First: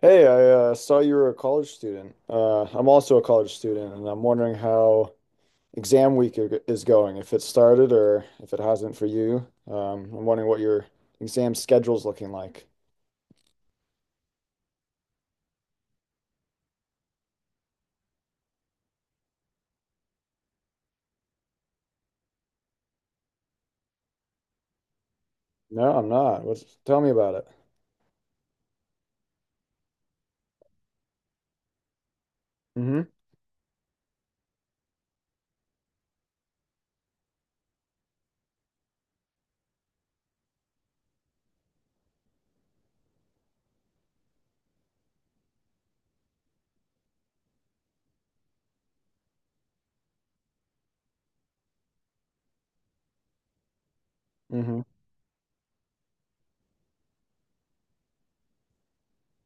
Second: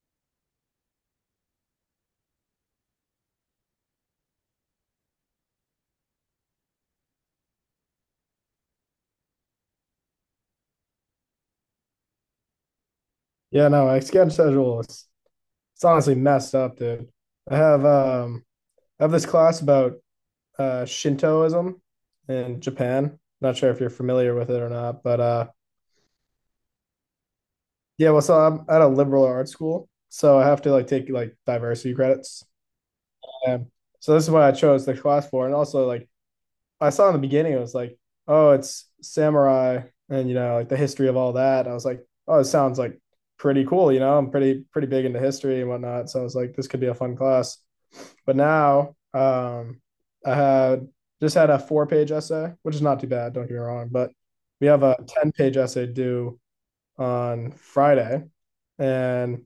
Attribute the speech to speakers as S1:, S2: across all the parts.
S1: Hey, I saw you were a college student. I'm also a college student, and I'm wondering how exam week is going, if it started or if it hasn't for you. I'm wondering what your exam schedule's looking like.
S2: Yeah, no, my sketch schedule is it's honestly messed up, dude. I have um I have this class about Shintoism in Japan. Not sure if you're familiar with it or not, but
S1: No, I'm not. Tell me about it.
S2: yeah, well so I'm at a liberal arts school, so I have to like take like diversity credits.
S1: Hmm,
S2: And so this is what I chose the class for. And also like I saw in the beginning it was like, oh, it's samurai and you know, like the history of all that. I was like, oh, it sounds like pretty cool, you know. I'm pretty big into history and whatnot. So I was like, this could be a fun class. But now I had just had a four-page essay, which is not too bad, don't get me wrong, but we
S1: hmm.
S2: have a 10-page essay due on Friday. And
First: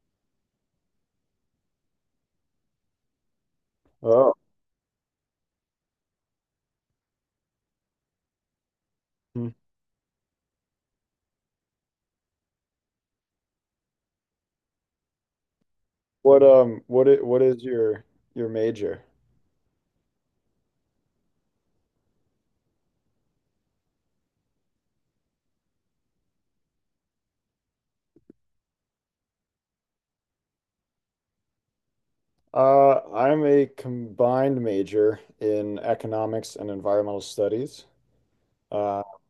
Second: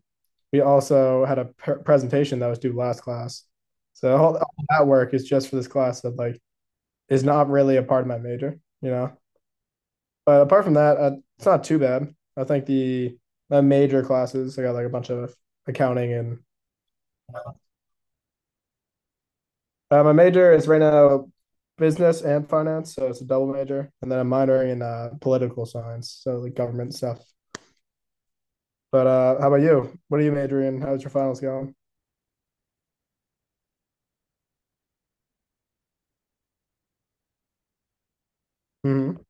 S2: we also had a presentation that was due last class. So
S1: Oh.
S2: all that work is just for this class that like is not really a part of my major, you know.
S1: Mhm.
S2: But apart from that, it's not too bad. I think the my major classes I got like a bunch of accounting and.
S1: What is your major?
S2: My major is right now business and finance, so it's a double major, and then I'm minoring in political science, so like government stuff. But how about you? What are you majoring in? How's your finals going?
S1: I'm a combined major in economics and environmental studies. Uh,
S2: Hmm.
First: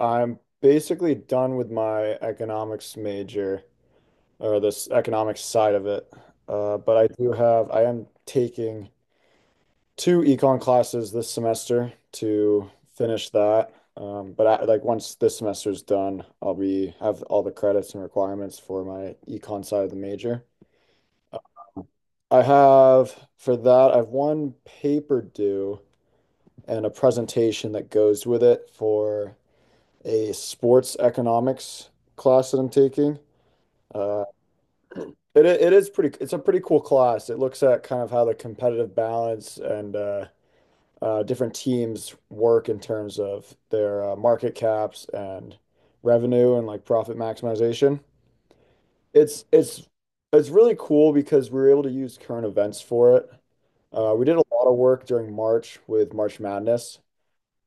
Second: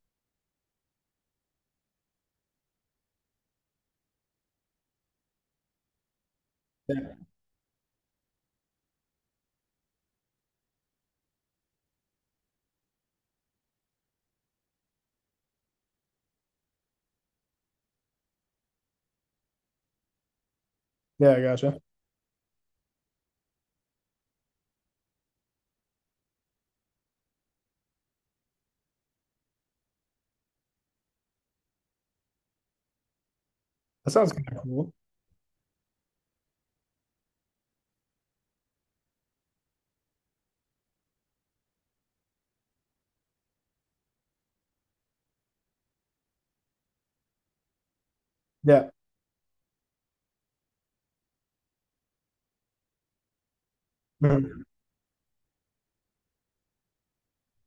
S1: I'm basically done with my economics major, or this economics side of it. Uh, but I
S2: Yeah,
S1: do have, I am taking two econ classes this semester to finish that. But like once this semester's done, I'll be have all the credits and requirements for my econ side of the major.
S2: yeah, I gotcha.
S1: I have for that, I have one paper due and a presentation that goes with it for a sports economics class that I'm taking.
S2: That
S1: Uh,
S2: sounds kind of cool.
S1: it is pretty. It's a pretty cool class. It looks at kind of how the competitive balance and different teams work in terms of their market caps and revenue and like profit maximization.
S2: Yeah.
S1: It's it's it's really cool because we were able to use current events for it. We did a
S2: Mhm.
S1: lot of work during March with March Madness.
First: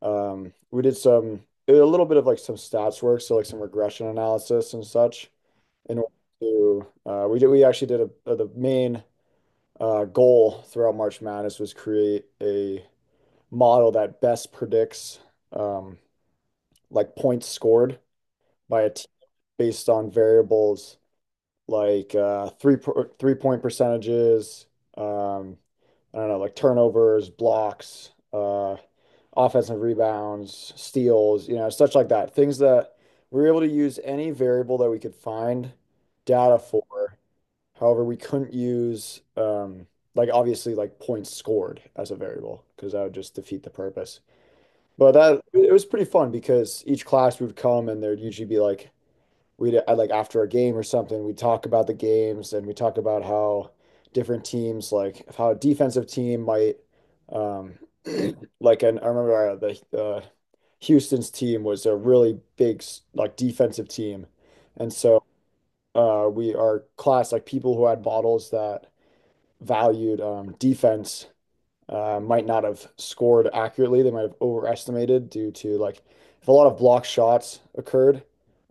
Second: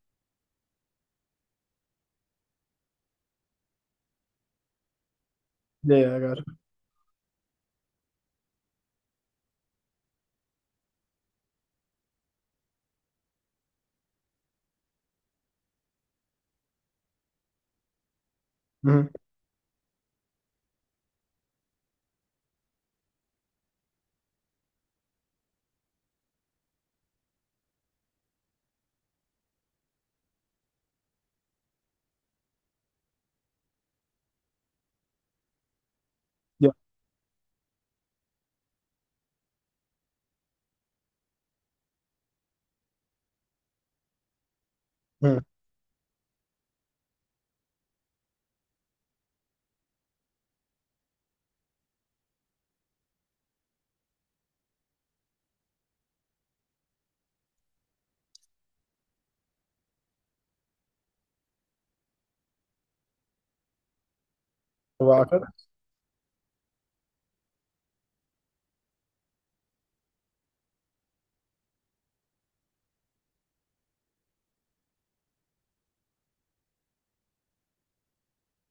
S1: We did some a little bit of like some stats work, so like some regression analysis and such
S2: Yeah,
S1: in order
S2: yeah, I gotcha.
S1: to, we actually did the main goal throughout March Madness was create a model that best predicts um, like points scored by a team
S2: Hmm.
S1: based on variables like three point percentages, um, I don't know, like turnovers, blocks, offensive rebounds, steals, you know, such like that. Things that we were able to use any variable that we could find data
S2: Yeah.
S1: for. However, we couldn't use like obviously like points scored as a variable because that would just defeat the purpose. But that
S2: Mhm.
S1: it was pretty fun because each class would come and there'd usually be like we'd like after a game or something, we'd talk about the games and we talk about how different teams, like how a defensive team might, um, like, and I remember the Houston's team was a really big like defensive team. And
S2: The
S1: so
S2: Rocket.
S1: we our class, like people who had models that valued defense, might not have scored accurately. They might have overestimated due to like if a lot of block shots occurred,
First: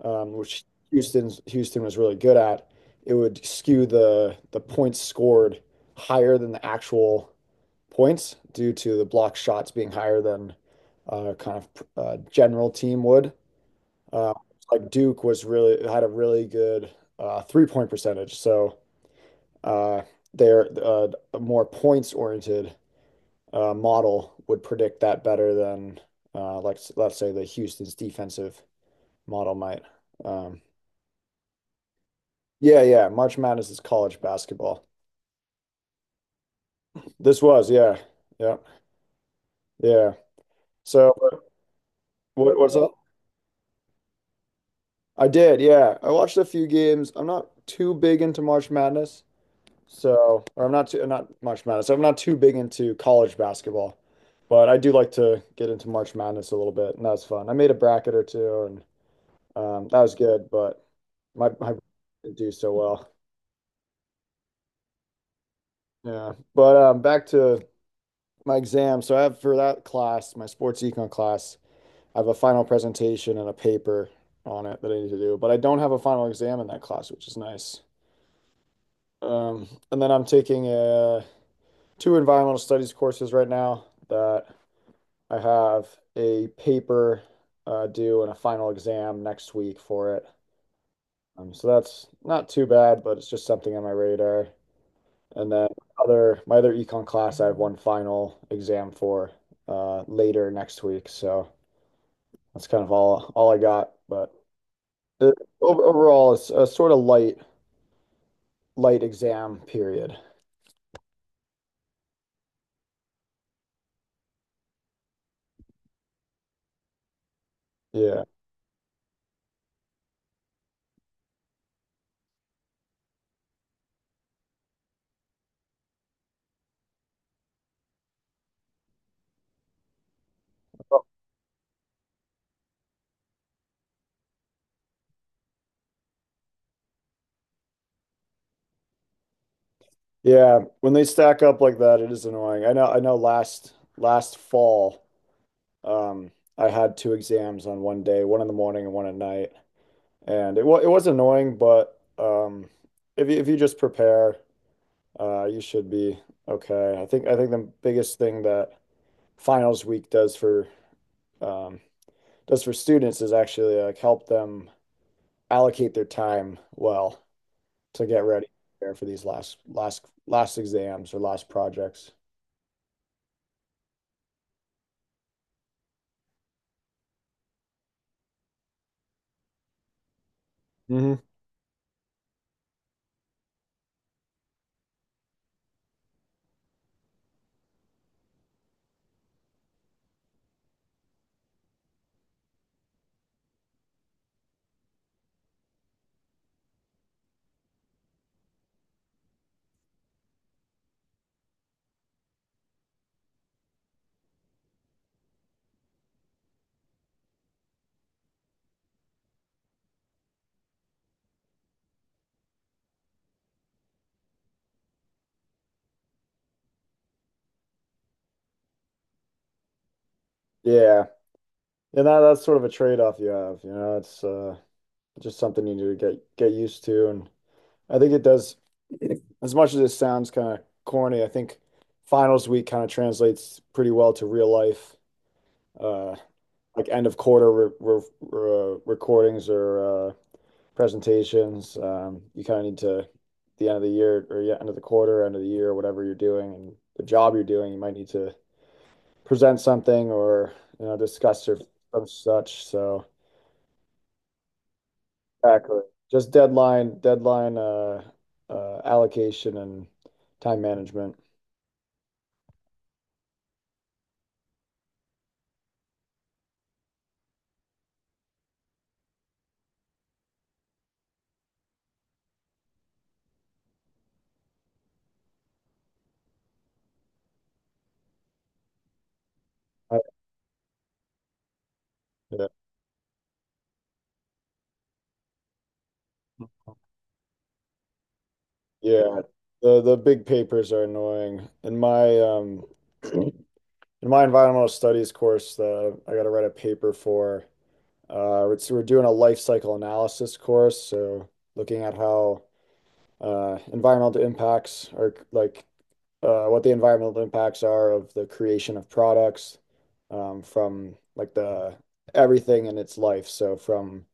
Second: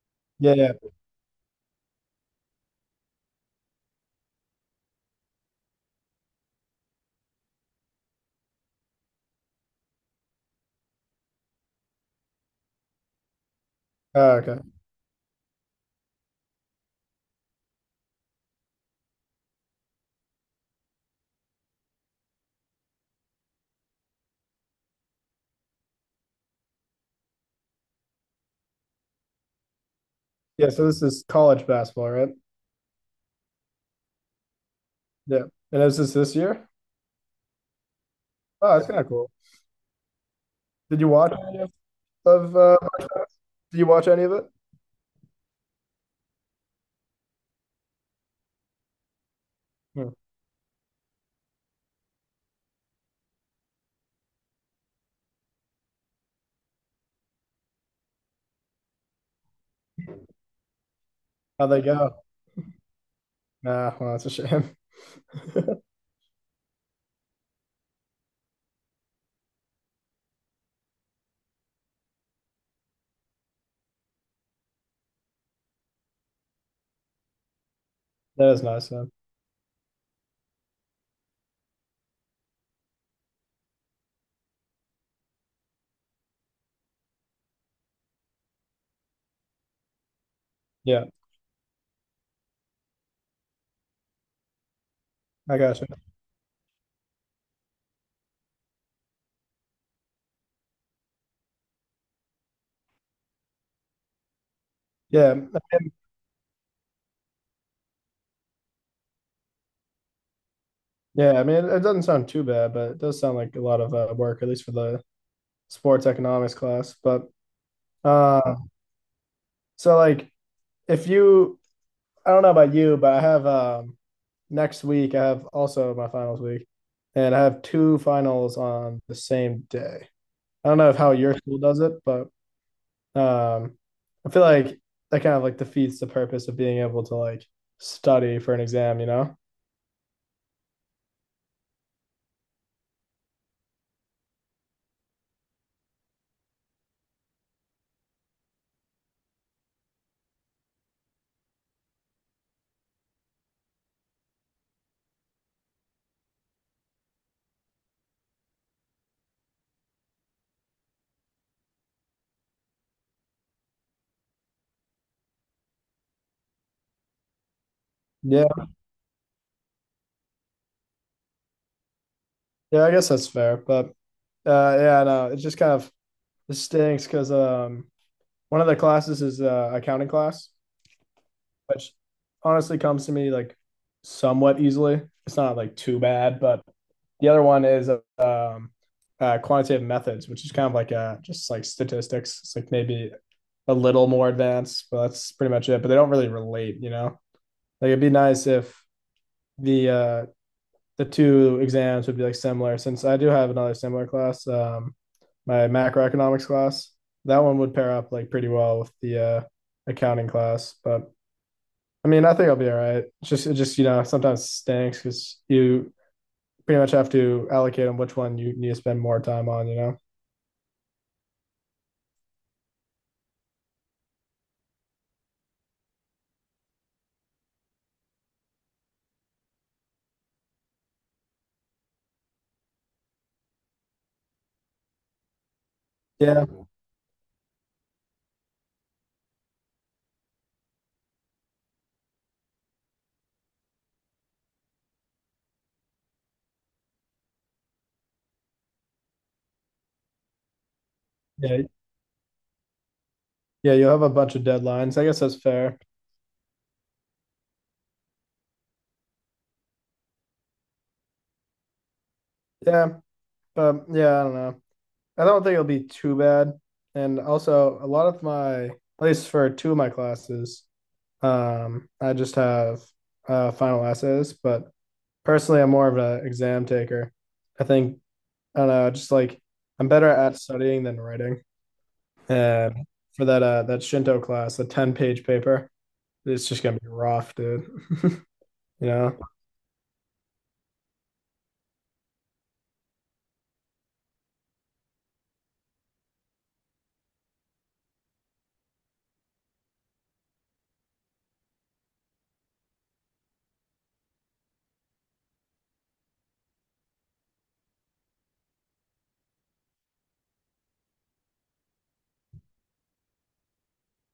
S2: Yeah,
S1: which
S2: yeah.
S1: Houston was really good at, it would skew the points scored higher than the actual points due to the block shots being higher than uh, kind of general team would. Uh,
S2: Oh, okay.
S1: Like Duke was really had a really good three-point percentage. So uh, they're, a more points-oriented model would predict that better than, like let's say the Houston's defensive model might. Um,
S2: Yeah, so this is college basketball, right?
S1: yeah, yeah. March Madness is college basketball.
S2: Yeah. And is this this year?
S1: This was, yeah, yeah,
S2: Oh, that's kind of cool.
S1: yeah.
S2: Did you
S1: So,
S2: watch any of
S1: what's up?
S2: did you watch any of it?
S1: I did, yeah. I watched a few games. I'm not too big into March Madness.
S2: Hmm.
S1: So, or I'm not too, not March Madness. I'm not too big into college basketball, but I do like to get into March Madness a little bit, and that was fun. I made a bracket or two, and that was good, but my
S2: How'd
S1: my bracket
S2: they go?
S1: didn't do so well.
S2: Ah, well, that's a shame.
S1: Yeah, but back to my exam. So I have for that class, my sports econ class, I have a final presentation and a paper on it that I need to do, but I don't have a final exam in that class, which is nice.
S2: That is nice, though.
S1: And then I'm taking two environmental studies courses right now that I have a paper due and a final exam next week for it.
S2: Yeah,
S1: So that's not too bad, but it's just something on my radar. And
S2: I
S1: then
S2: gotcha.
S1: other my other econ class, I have one final exam for, later next week. So that's kind of all I got. But it,
S2: Yeah,
S1: overall, it's a sort of light exam period.
S2: yeah. I mean, it doesn't sound too bad, but it does sound like a lot of work, at least for the sports economics class. But
S1: Yeah.
S2: uh, so like, if you, I don't know about you, but I have next week. I have also my finals week, and I have two finals on the same day. I don't know if how your school does it, but um, I feel like that kind of like defeats the purpose of being able to like study for an exam, you know?
S1: Yeah, when they stack up like that, it is annoying. I know, last fall. Um, I had two exams on one day, one in the morning and one at night, and it was annoying, but if you just prepare, you should be okay. I think the biggest thing that finals week does for, um, does for students is actually like help them allocate their time well to get ready there for these last exams or last projects.
S2: Yeah, I guess that's fair, but yeah, no, it just kind of it stinks because one of the classes is accounting class,
S1: Hmm.
S2: which honestly comes to me like somewhat easily. It's not like too bad, but the other one is quantitative methods, which is kind of like just like statistics. It's like maybe a little more advanced, but that's pretty much it. But they don't really relate, you know. Like it'd be nice if the uh, the two exams would be like similar since I do have another similar class, my macroeconomics class. That one would pair up like pretty well with the accounting class, but I mean, I think I'll be all right. It's just, it just you know, sometimes stinks because you pretty much have to allocate on which one you need to spend more time on. You know?
S1: Yeah, and that's sort of a trade-off you have, you know. It's, just something you need to get used to. And I think it does, as much as it sounds kind of corny, I think finals week kind of translates pretty well to real life. Uh,
S2: Yeah,
S1: like end of quarter recordings or presentations. You kind of need to, the end of the year, or yeah, end of the quarter, end of the year, whatever you're doing and the job you're doing, you might need to present something or you know discuss
S2: yeah,
S1: or such. So.
S2: yeah. You'll have a bunch of deadlines. I guess that's fair.
S1: Exactly. Just deadline, deadline, allocation and time management.
S2: Yeah, but yeah, I don't know. I don't think it'll be too bad. And also, a lot of my, at least for two of my classes, I just have final essays, but personally, I'm more of an exam taker. I think I don't know, just like I'm
S1: I,
S2: better at studying than writing.
S1: yeah,
S2: And for that that Shinto class, a 10-page paper, it's just gonna be rough, dude. You know?
S1: yeah. The big papers are annoying. In my in my environmental studies course, that I got to write a paper for. We're doing a life cycle analysis course, so looking at how environmental impacts are like, what the environmental impacts are of the creation of products, from like the everything in its life. So from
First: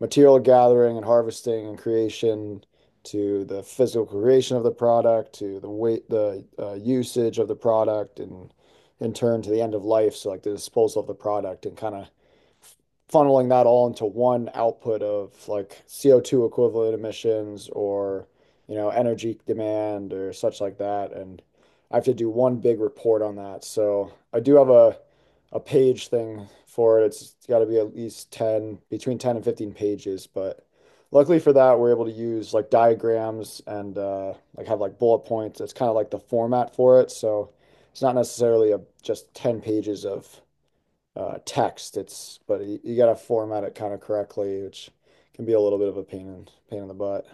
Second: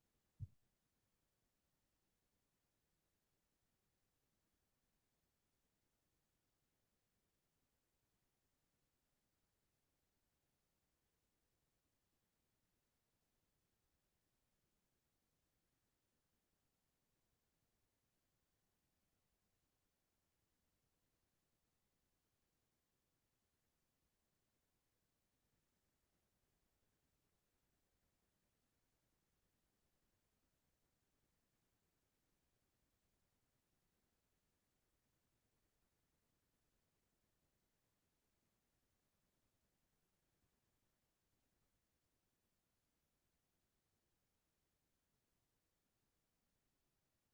S1: material gathering and harvesting and creation to the physical creation of the product to the weight, the usage of the product, and in turn to the end of life, so like the disposal of the product and kind of funneling that all into one output of like CO2 equivalent emissions or, you know, energy demand or such like that. And I have to do one big report on that. So I do have a page thing for it. It's got to be at least 10, between 10 and 15 pages. But luckily for that, we're able to use like diagrams and like have like bullet points. It's kind of like the format for it. So it's not necessarily a just 10 pages of text. It's but you got to format it kind of correctly, which can be a little bit of a pain in the butt.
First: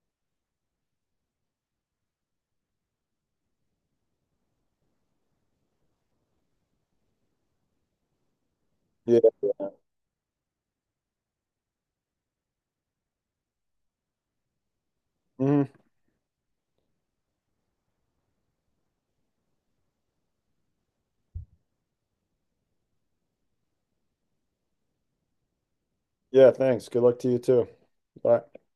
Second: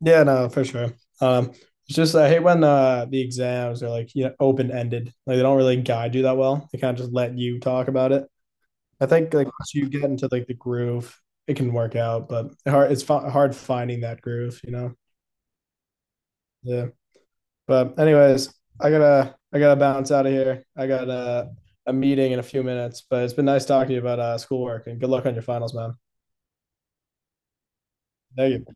S2: Yeah, no, for sure. Um, it's just I hate when the exams are like you know open ended, like they don't really guide you that well. They kind of just let you talk about it. I
S1: Yeah.
S2: think like once you get into like the groove, it can work out, but hard finding that groove, you know.
S1: Hmm.
S2: Yeah. But anyways, I gotta bounce out of here. I got a meeting in a few minutes, but it's been nice talking to you about schoolwork and good luck on your finals, man.
S1: Yeah, thanks. Good luck to you too. Bye.
S2: Thank you.